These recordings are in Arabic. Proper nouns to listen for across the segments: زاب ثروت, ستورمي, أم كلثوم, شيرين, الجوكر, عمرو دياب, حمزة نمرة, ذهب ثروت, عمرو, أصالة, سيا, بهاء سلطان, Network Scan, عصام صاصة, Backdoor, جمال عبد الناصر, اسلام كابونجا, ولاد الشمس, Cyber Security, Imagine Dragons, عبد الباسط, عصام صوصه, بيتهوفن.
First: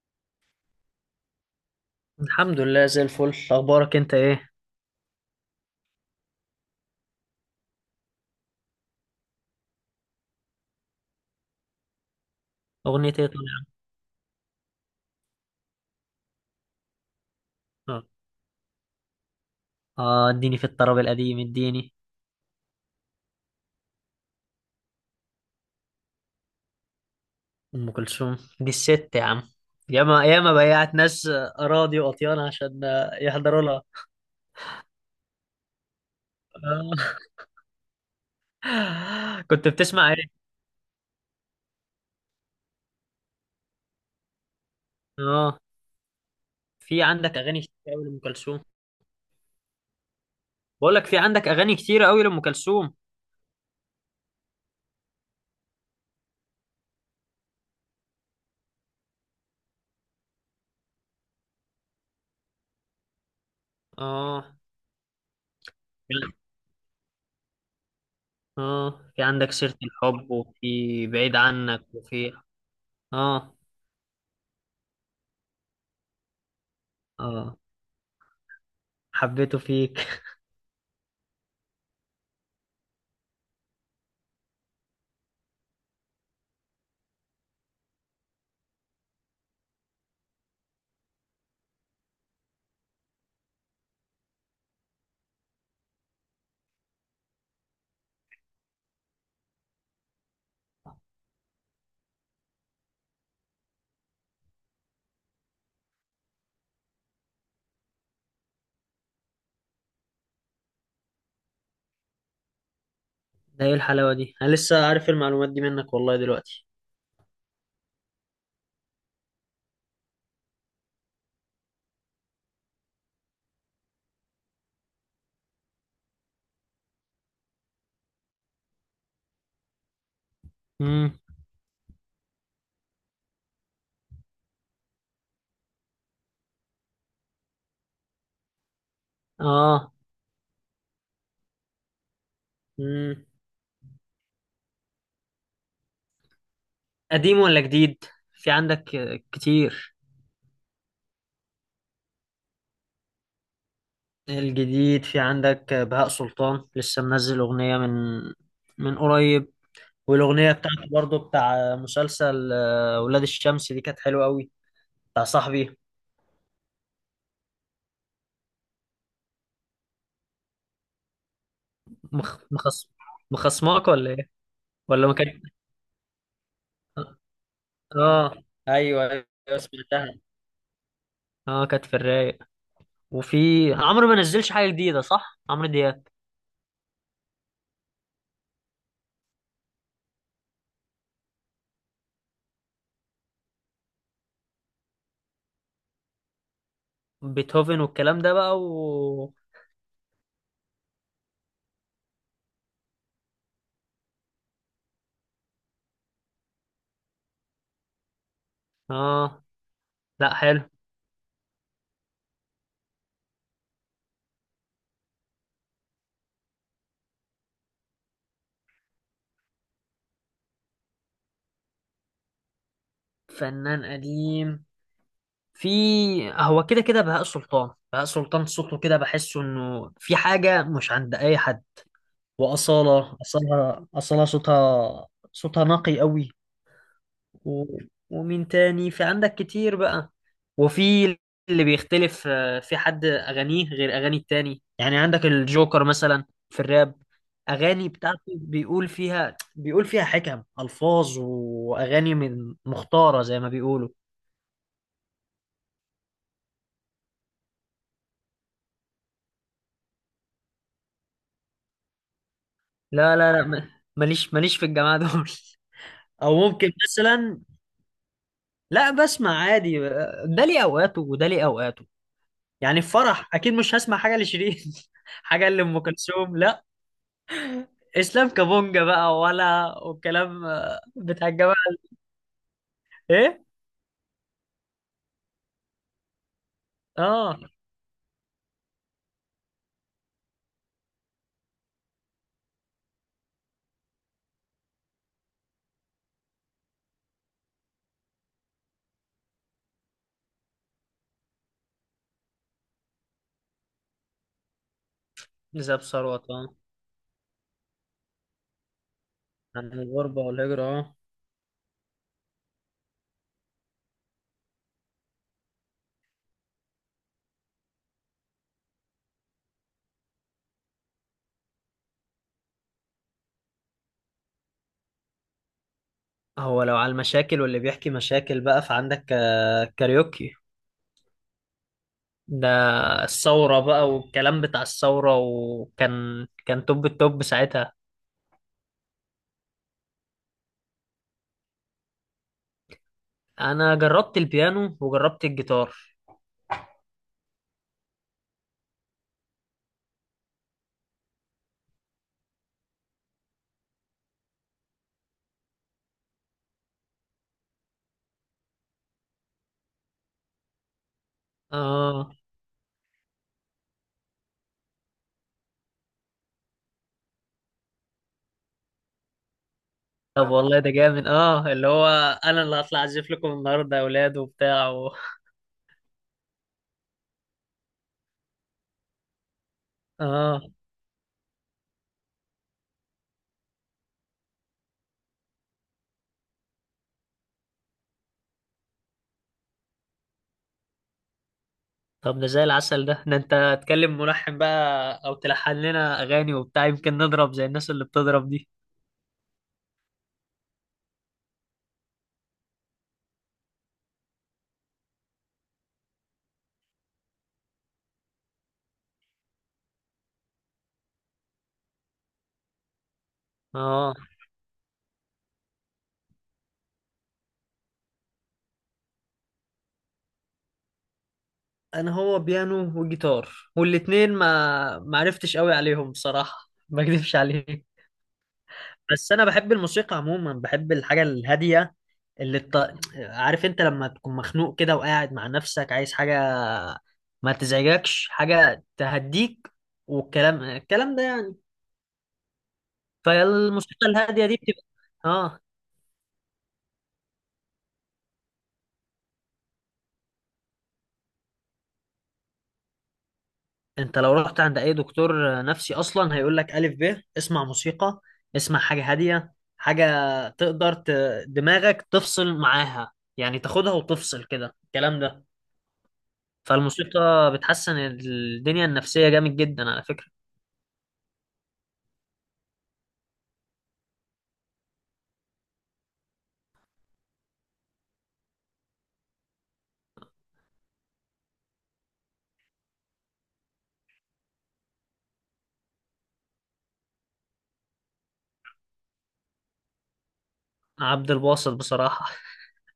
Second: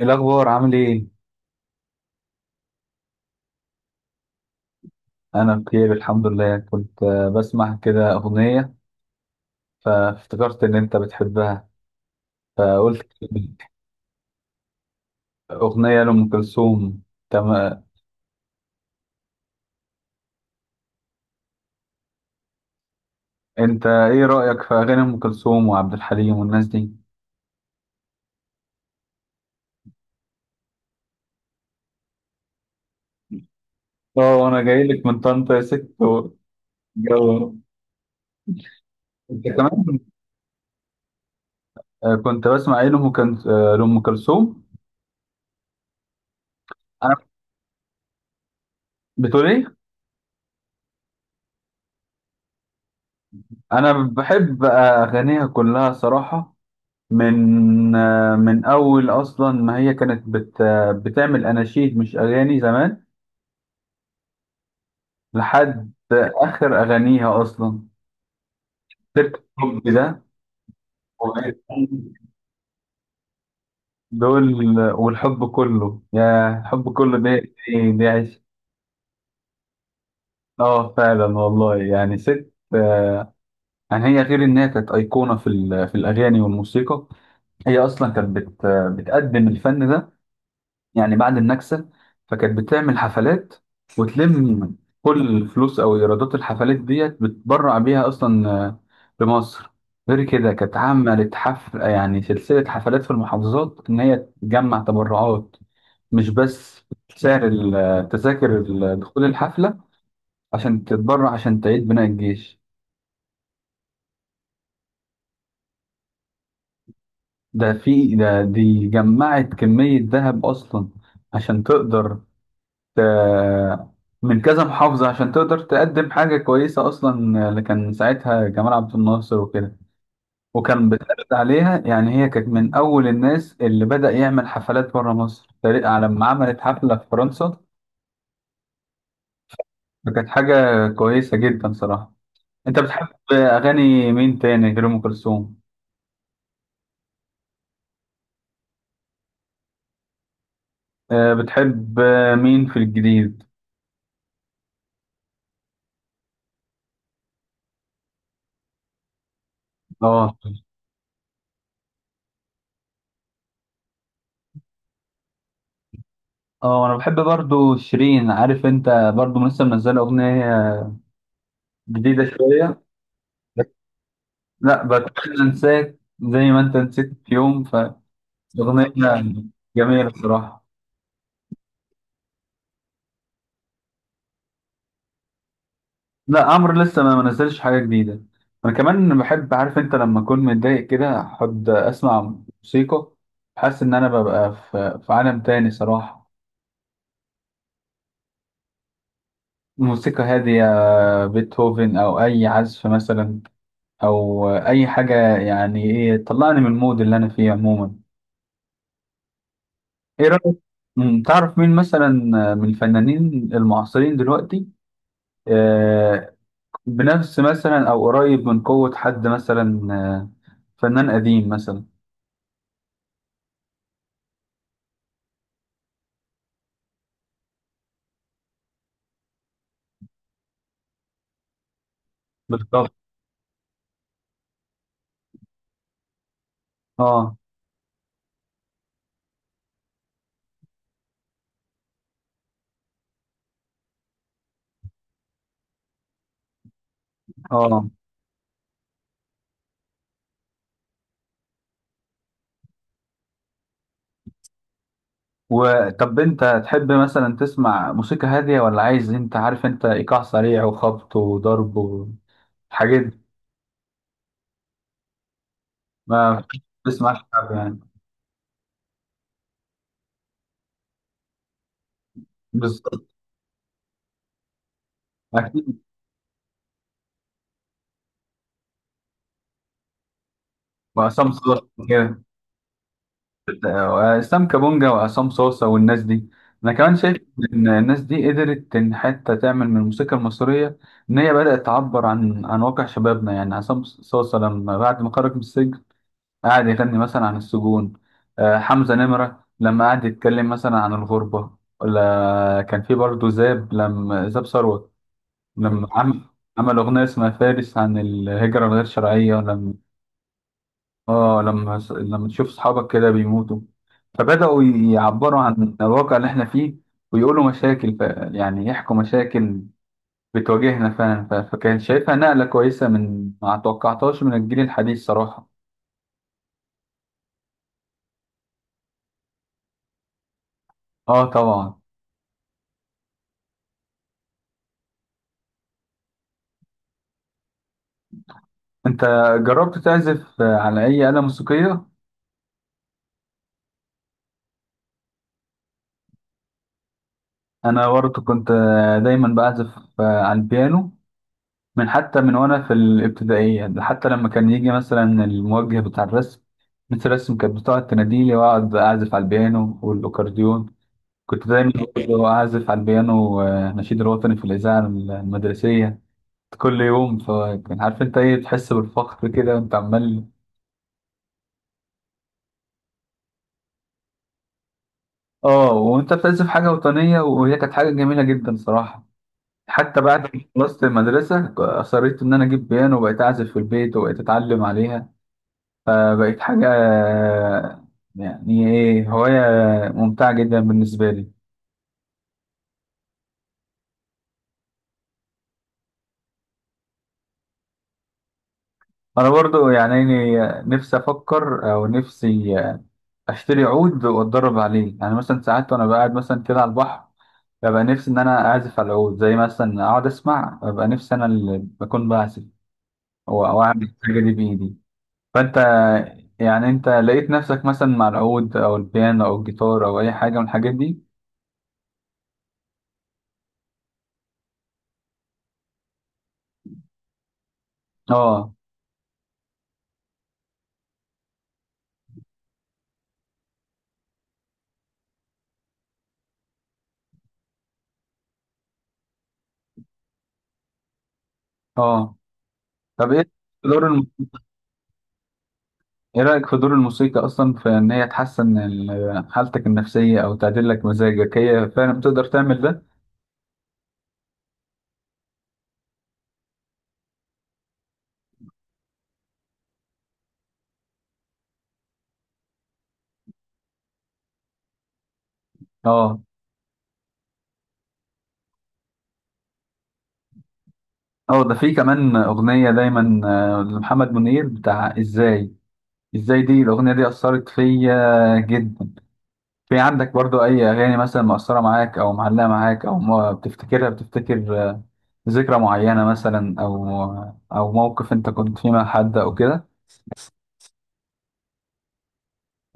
إيه الأخبار عامل إيه؟ الحمد لله، زي الفل. اخبارك انت ايه؟ أنا بخير الحمد لله، كنت بسمع كده أغنية فافتكرت إن أنت بتحبها، فقلت اغنيتي ايه طالعه؟ أغنية لأم كلثوم. تمام. اه. اديني في الطرب القديم اديني. أنت إيه رأيك في أغاني أم كلثوم وعبد الحليم والناس دي؟ ام كلثوم دي الست يا عم. ياما ياما بيعت ناس اراضي واطيان عشان يحضروا لها. أه، أنا جاي لك من طنطا يا ست جو. آه. أنت كنت كمان بتسمع ايه؟ كنت بسمع إيه لأم كل- آه، لأم كلثوم؟ اه. في أنا عندك اغاني كتير قوي لام كلثوم. بتقول إيه؟ بقول لك في عندك اغاني كتير قوي لام كلثوم. أنا بحب أغانيها كلها صراحة. من من اول اصلا، ما هي كانت بت آه، بتعمل اناشيد مش اغاني زمان اه، لحد اخر اغانيها اصلا. اه، في سيرة عندك سيرة الحب ده، الحب وفي بعيد عنك وفي... اه، دول والحب كله، يا الحب كله ده اه، ايه، ده عشق. حبيته فيك. اه فعلا والله، يعني ست يعني هي غير انها كانت ايقونه في الاغاني والموسيقى، هي اصلا كانت بت آه، بتقدم الفن ده يعني بعد النكسة. فكانت بتعمل حفلات وتلم كل الفلوس أو إيرادات الحفلات ديت بتبرع بيها أصلا، لمصر. غير كده كانت عملت حفل، يعني سلسلة حفلات في المحافظات إن هي تجمع تبرعات، مش بس سعر التذاكر دخول الحفلة، عشان تتبرع عشان تعيد بناء الجيش. ده ايه الحلاوة دي! انا لسه عارف المعلومات دي منك والله دلوقتي. ده في ده، دي جمعت كمية ذهب أصلا عشان تقدر، آه، من كذا محافظة، عشان تقدر تقدم حاجة كويسة أصلا، اللي كان ساعتها جمال عبد الناصر وكده. وكان امم بيتعرض عليها، يعني هي كانت من أول الناس اللي بدأ يعمل حفلات بره مصر تقريبا، على لما عملت حفلة في فرنسا. اه. فكانت حاجة كويسة جدا صراحة. أنت بتحب مم. أغاني مين تاني غير أم كلثوم؟ قديم ولا جديد؟ في عندك كتير. بتحب مين في الجديد؟ الجديد، في عندك بهاء سلطان لسه منزل أغنية من قريب. اه. والأغنية بتاعته برضو بتاع مسلسل ولاد الشمس دي كانت حلوة قوي. بتاع صاحبي. اه انا بحب برضو شيرين، عارف انت برضو لسه منزله اغنيه جديده مخ... شويه. مخص... مخصماك ولا ايه؟ لا، ولا ما بتخيل كان. انساك زي ما انت نسيت في يوم. اه، فاغنيه ايوه، ايوه. جميله سمعتها. الصراحه. اه، كانت في الرايق. وفي عمرو ما نزلش حاجة جديدة صح؟ عمرو دياب. لا عمرو لسه ما نزلش حاجه جديده. انا كمان بحب، عارف انت، لما اكون متضايق كده احب اسمع موسيقى، حاسس ان انا ببقى في عالم تاني صراحه. بيتهوفن والكلام ده بقى و... موسيقى هاديه، بيتهوفن او اي عزف مثلا، او اي حاجه يعني ايه تطلعني من المود اللي انا فيه عموما. اه. ايه لا، رايك؟ حلو. تعرف مين مثلا من الفنانين المعاصرين دلوقتي، آه، بنفس مثلا او قريب من قوة حد مثلا، فنان قديم مثلا؟ فنان قديم. في هو كده كده بهاء سلطان، بهاء سلطان صوته كده بحسه انه في حاجة مش عند اي حد. بالظبط. وأصالة، أصالة، أصالة صوتها. صوتها نقي قوي. اه. و... ومين تاني؟ في عندك كتير بقى. وفي... اللي بيختلف في حد أغانيه غير أغاني التاني، يعني عندك الجوكر مثلا في الراب. أغاني اه، بتاعته بيقول فيها حكم، ألفاظ وأغاني من مختارة زي ما بيقولوا. وطب انت تحب مثلا تسمع موسيقى هادية، ولا عايز، انت عارف انت، ايقاع سريع وخبط وضرب والحاجات لا، دي؟ لا، لا، ماليش في الجماعة دول. أو ما ممكن بتسمعش مثلا... شعب يعني؟ لا، بسمع عادي. ده ليه أوقاته وده ليه أوقاته. يعني في بالظبط. فرح أكيد مش هسمع حاجة لشيرين. حاجة اكيد. لأم كلثوم، لا. اسلام كابونجا بقى والكلام بتاع وعصام الجماعه. صوت كده. ايه؟ واسلام كابونجا وعصام صوصه والناس دي، انا كمان شايف اه. ان الناس دي قدرت ان حتى تعمل من الموسيقى المصريه، ان هي بدات تعبر عن واقع شبابنا. يعني عصام صوصه لما بعد ما خرج من السجن قعد يغني مثلا عن السجون، حمزه نمره لما قعد يتكلم مثلا عن الغربه، ولا كان في برضه زاب، لما زاب ثروت ذهب لما عمل ثروت. اه. عمل اغنيه اسمها فارس عن الهجره الغير شرعيه. عن لما الغربه والهجره. اه. اه لما لما تشوف اصحابك كده بيموتوا فبدأوا يعبروا عن الواقع اللي احنا فيه ويقولوا مشاكل، يعني يحكوا مشاكل بتواجهنا فعلا، فكان شايفها نقلة كويسة من ما توقعتهاش من الجيل الحديث صراحة. هو لو على المشاكل واللي بيحكي مشاكل بقى، فعندك كاريوكي. اه طبعا. ده. الثوره بقى والكلام بتاع الثوره، وكان توب التوب ساعتها. انت جربت تعزف على اي آلة موسيقية؟ انا جربت البيانو وجربت الجيتار. انا برضه كنت دايما بعزف على البيانو، من حتى من وانا في الابتدائية، ده حتى لما كان يجي مثلا الموجه بتاع الرسم، مثل الرسم كانت بتقعد تناديلي واقعد اعزف على البيانو والاكورديون. كنت دايما اه. برضه اعزف على البيانو نشيد الوطني في الاذاعة المدرسية كل يوم. فكان، عارف انت ايه، تحس بالفخر كده وانت عمال. طب والله ده جامد. اه، اللي هو... انا اللي هطلع اعزف لكم النهارده يا اولاد وبتاع و... اه وانت بتعزف حاجة وطنية، وهي كانت حاجة جميلة جدا صراحة. حتى بعد اه. ما خلصت المدرصة أصريت إن أنا أجيب بيانو وبقيت أعزف في البيت وبقيت أتعلم عليها. فبقت حاجة يعني إيه، هواية ممتعة جدا بالنسبة لي. طب ده زي العسل. ده انت تكلم ملحن بقى او تلحن لنا اغاني وبتاع، يمكن نضرب زي الناس اللي بتضرب دي. أنا برضو يعني إيه، نفسي أفكر أو نفسي أشتري عود وأتدرب عليه. يعني مثلا ساعات وأنا قاعد مثلا كده على البحر ببقى نفسي إن أنا أعزف على العود، زي مثلا أقعد أسمع ببقى نفسي أنا اللي بكون بعزف، أو أعمل اه، الحاجة دي بإيدي. فأنت يعني، أنت لقيت نفسك مثلا مع العود أو البيانو أو الجيتار أو أي حاجة من الحاجات دي؟ انا هو بيانو وجيتار. والاتنين ما عرفتش قوي عليهم، بصراحة ما اكذبش عليك. آه. بس انا بحب الموسيقى عموما، بحب الحاجة الهادية. اللي الط... عارف انت لما تكون مخنوق كده وقاعد مع نفسك عايز حاجة ما تزعجكش، حاجة تهديك. والكلام ده يعني. آه، طب إيه؟ فالموسيقى دور. الهادية دي بتبقى... اه. ايه رأيك في دور الموسيقى اصلا في ان هي تحسن حالتك النفسية او تعدل لك مزاجك، هي فعلا بتقدر تعمل ده؟ انت لو رحت عند اي دكتور نفسي اصلا هيقول لك الف ب اسمع موسيقى. اسمع حاجه هاديه، حاجه... تقدر ت... دماغك تفصل معاها، يعني تاخدها وتفصل كده. الكلام ده... اه. فالموسيقى بتحسن الدنيا النفسيه جامد جدا على فكره. اه ده في كمان اغنية دايما لمحمد منير بتاع ازاي. ازاي دي، الاغنية دي اثرت فيا جدا. في عندك برضو اي اغاني مثلا مؤثرة معاك او معلقة معاك، او ما بتفتكرها بتفتكر ذكرى معينة مثلا، او او موقف انت كنت فيه مع حد او كده؟ عبد الباسط بصراحه.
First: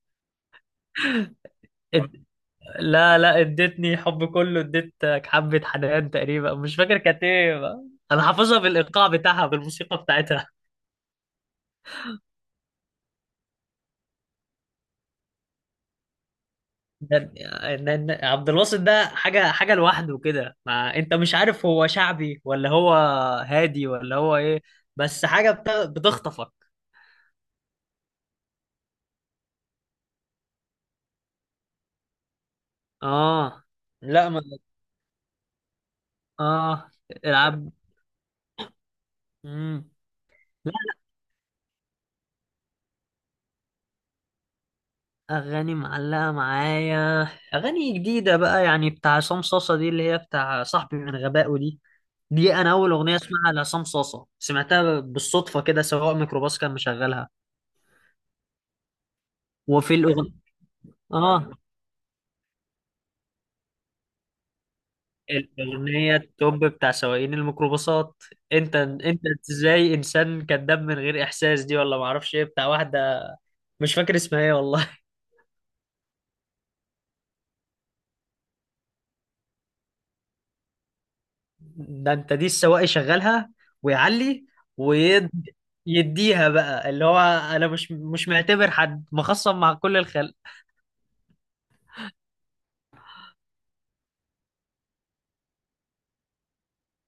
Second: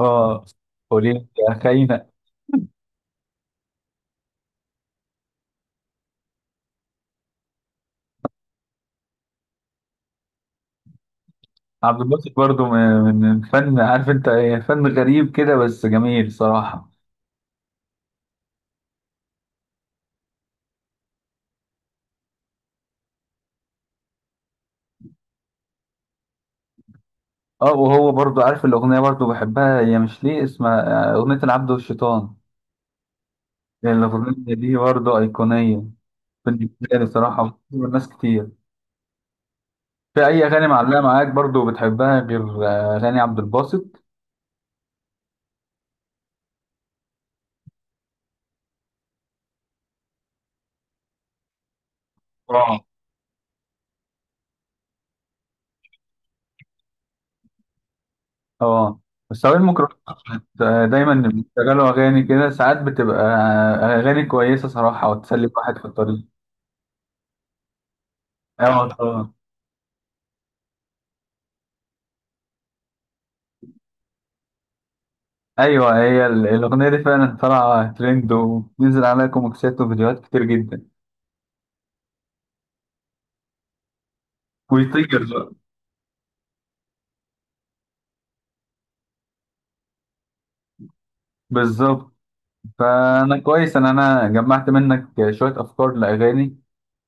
اه. قولي لي يا خاينة. اد... لا، لا، اديتني حب كله اديتك حبه حنان، تقريبا مش فاكر كانت ايه بقى. انا حافظها بالايقاع بتاعها بالموسيقى بتاعتها. عبد الباسط برضه من من فن، عارف انت ايه، فن غريب كده بس جميل صراحة. ده- عبد الباسط ده حاجة حاجة لوحده كده. ما انت مش عارف هو شعبي ولا هو هادي ولا هو ايه؟ بس حاجة بتخطفك. اه، وهو برضه عارف الأغنية برضه بحبها، هي مش ليه اسمها أغنية العبد والشيطان، اه. يعني لا، ما... الأغنية دي برضه أيقونية بالنسبة اه. لي صراحة. العب. ناس كتير. مم. في أي أغاني لا. معلقة معاك برضه بتحبها غير أغاني عبد الباسط؟ اغاني معلقة معايا. اغاني جديدة بقى، يعني بتاع عصام صاصة دي اللي هي بتاع صاحبي من غبائه دي. دي انا اه. اول اغنية اسمعها لعصام صاصة، سمعتها بالصدفة كده. سواق ميكروباص كان مشغلها. اه بس هو وفي الميكروفون الاغنية... دايما اه. بيشغلوا أغاني كده، ساعات بتبقى أغاني كويسة صراحة وتسلي واحد في الأغنية الطريق. التوب بتاع سواقين الميكروباصات. أنت اه أنت طبعا. إزاي إنسان كذاب من غير إحساس، دي ولا معرفش إيه بتاع واحدة. مش فاكر اسمها إيه والله. ايوه هي الاغنيه دي فعلا طالعه ترند وبينزل عليها كوميكسات وفيديوهات كتير جدا. ده أنت، دي السواق يشغلها ويعلي ويطير بقى. ويديها بقى اللي هو... أنا مش معتبر حد مخصم مع كل الخلق. بالظبط. فانا كويس ان انا جمعت منك شويه افكار لاغاني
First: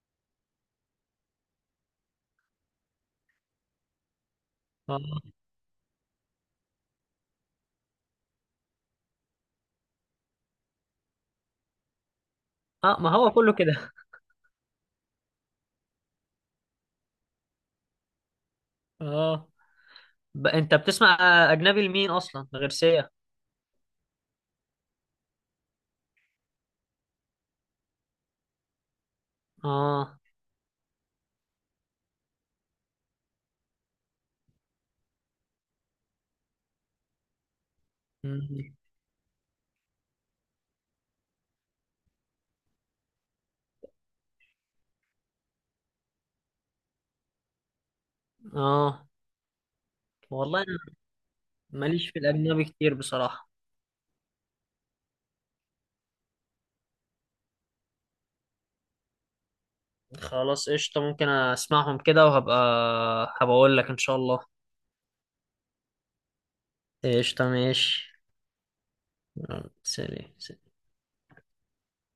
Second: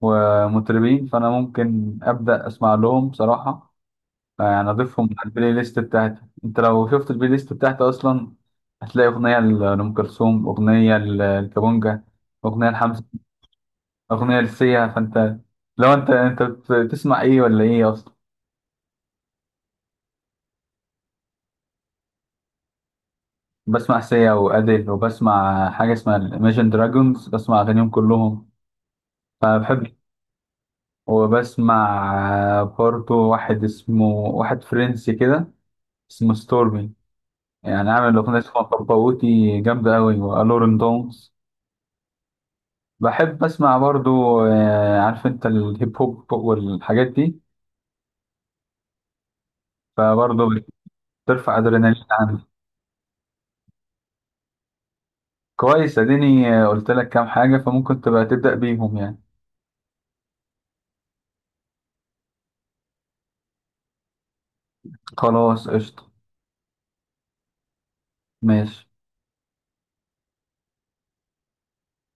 ومطربين، فانا ممكن ابدا اسمع لهم بصراحه، يعني آه. اضيفهم على البلاي ليست بتاعتي. انت لو شفت البلاي ليست بتاعتي اصلا هتلاقي اغنيه لام كلثوم، اغنيه للكابونجا، اغنيه لحمزه، ما هو كله كده. اغنيه لسيا. فانت، لو انت بتسمع ايه ولا ايه اصلا؟ آه. أنت بتسمع أجنبي لمين أصلا غير سيا؟ بسمع سيا وأديل، وبسمع حاجة اسمها Imagine دراجونز، بسمع أغانيهم كلهم فبحب. آه. وبسمع برضه واحد اسمه، واحد فرنسي كده اسمه ستورمي، يعني عامل أغنية اسمها مم. باباوتي جامدة أوي وألورن دونز. بحب أسمع برضه عارف أنت الهيب هوب والحاجات دي، آه، والله فبرضه أنا بترفع أدرينالين ماليش في عندي. الأجنبي كتير بصراحة. كويس، أديني قلت لك كام حاجة فممكن تبقى تبدأ بيهم يعني. خلاص، قشطة. ممكن اسمعهم كده وهبقى هبقول لك ان شاء الله. خلاص قشطة قشطة. ماشي. ماشي. يلا، سلام سلام.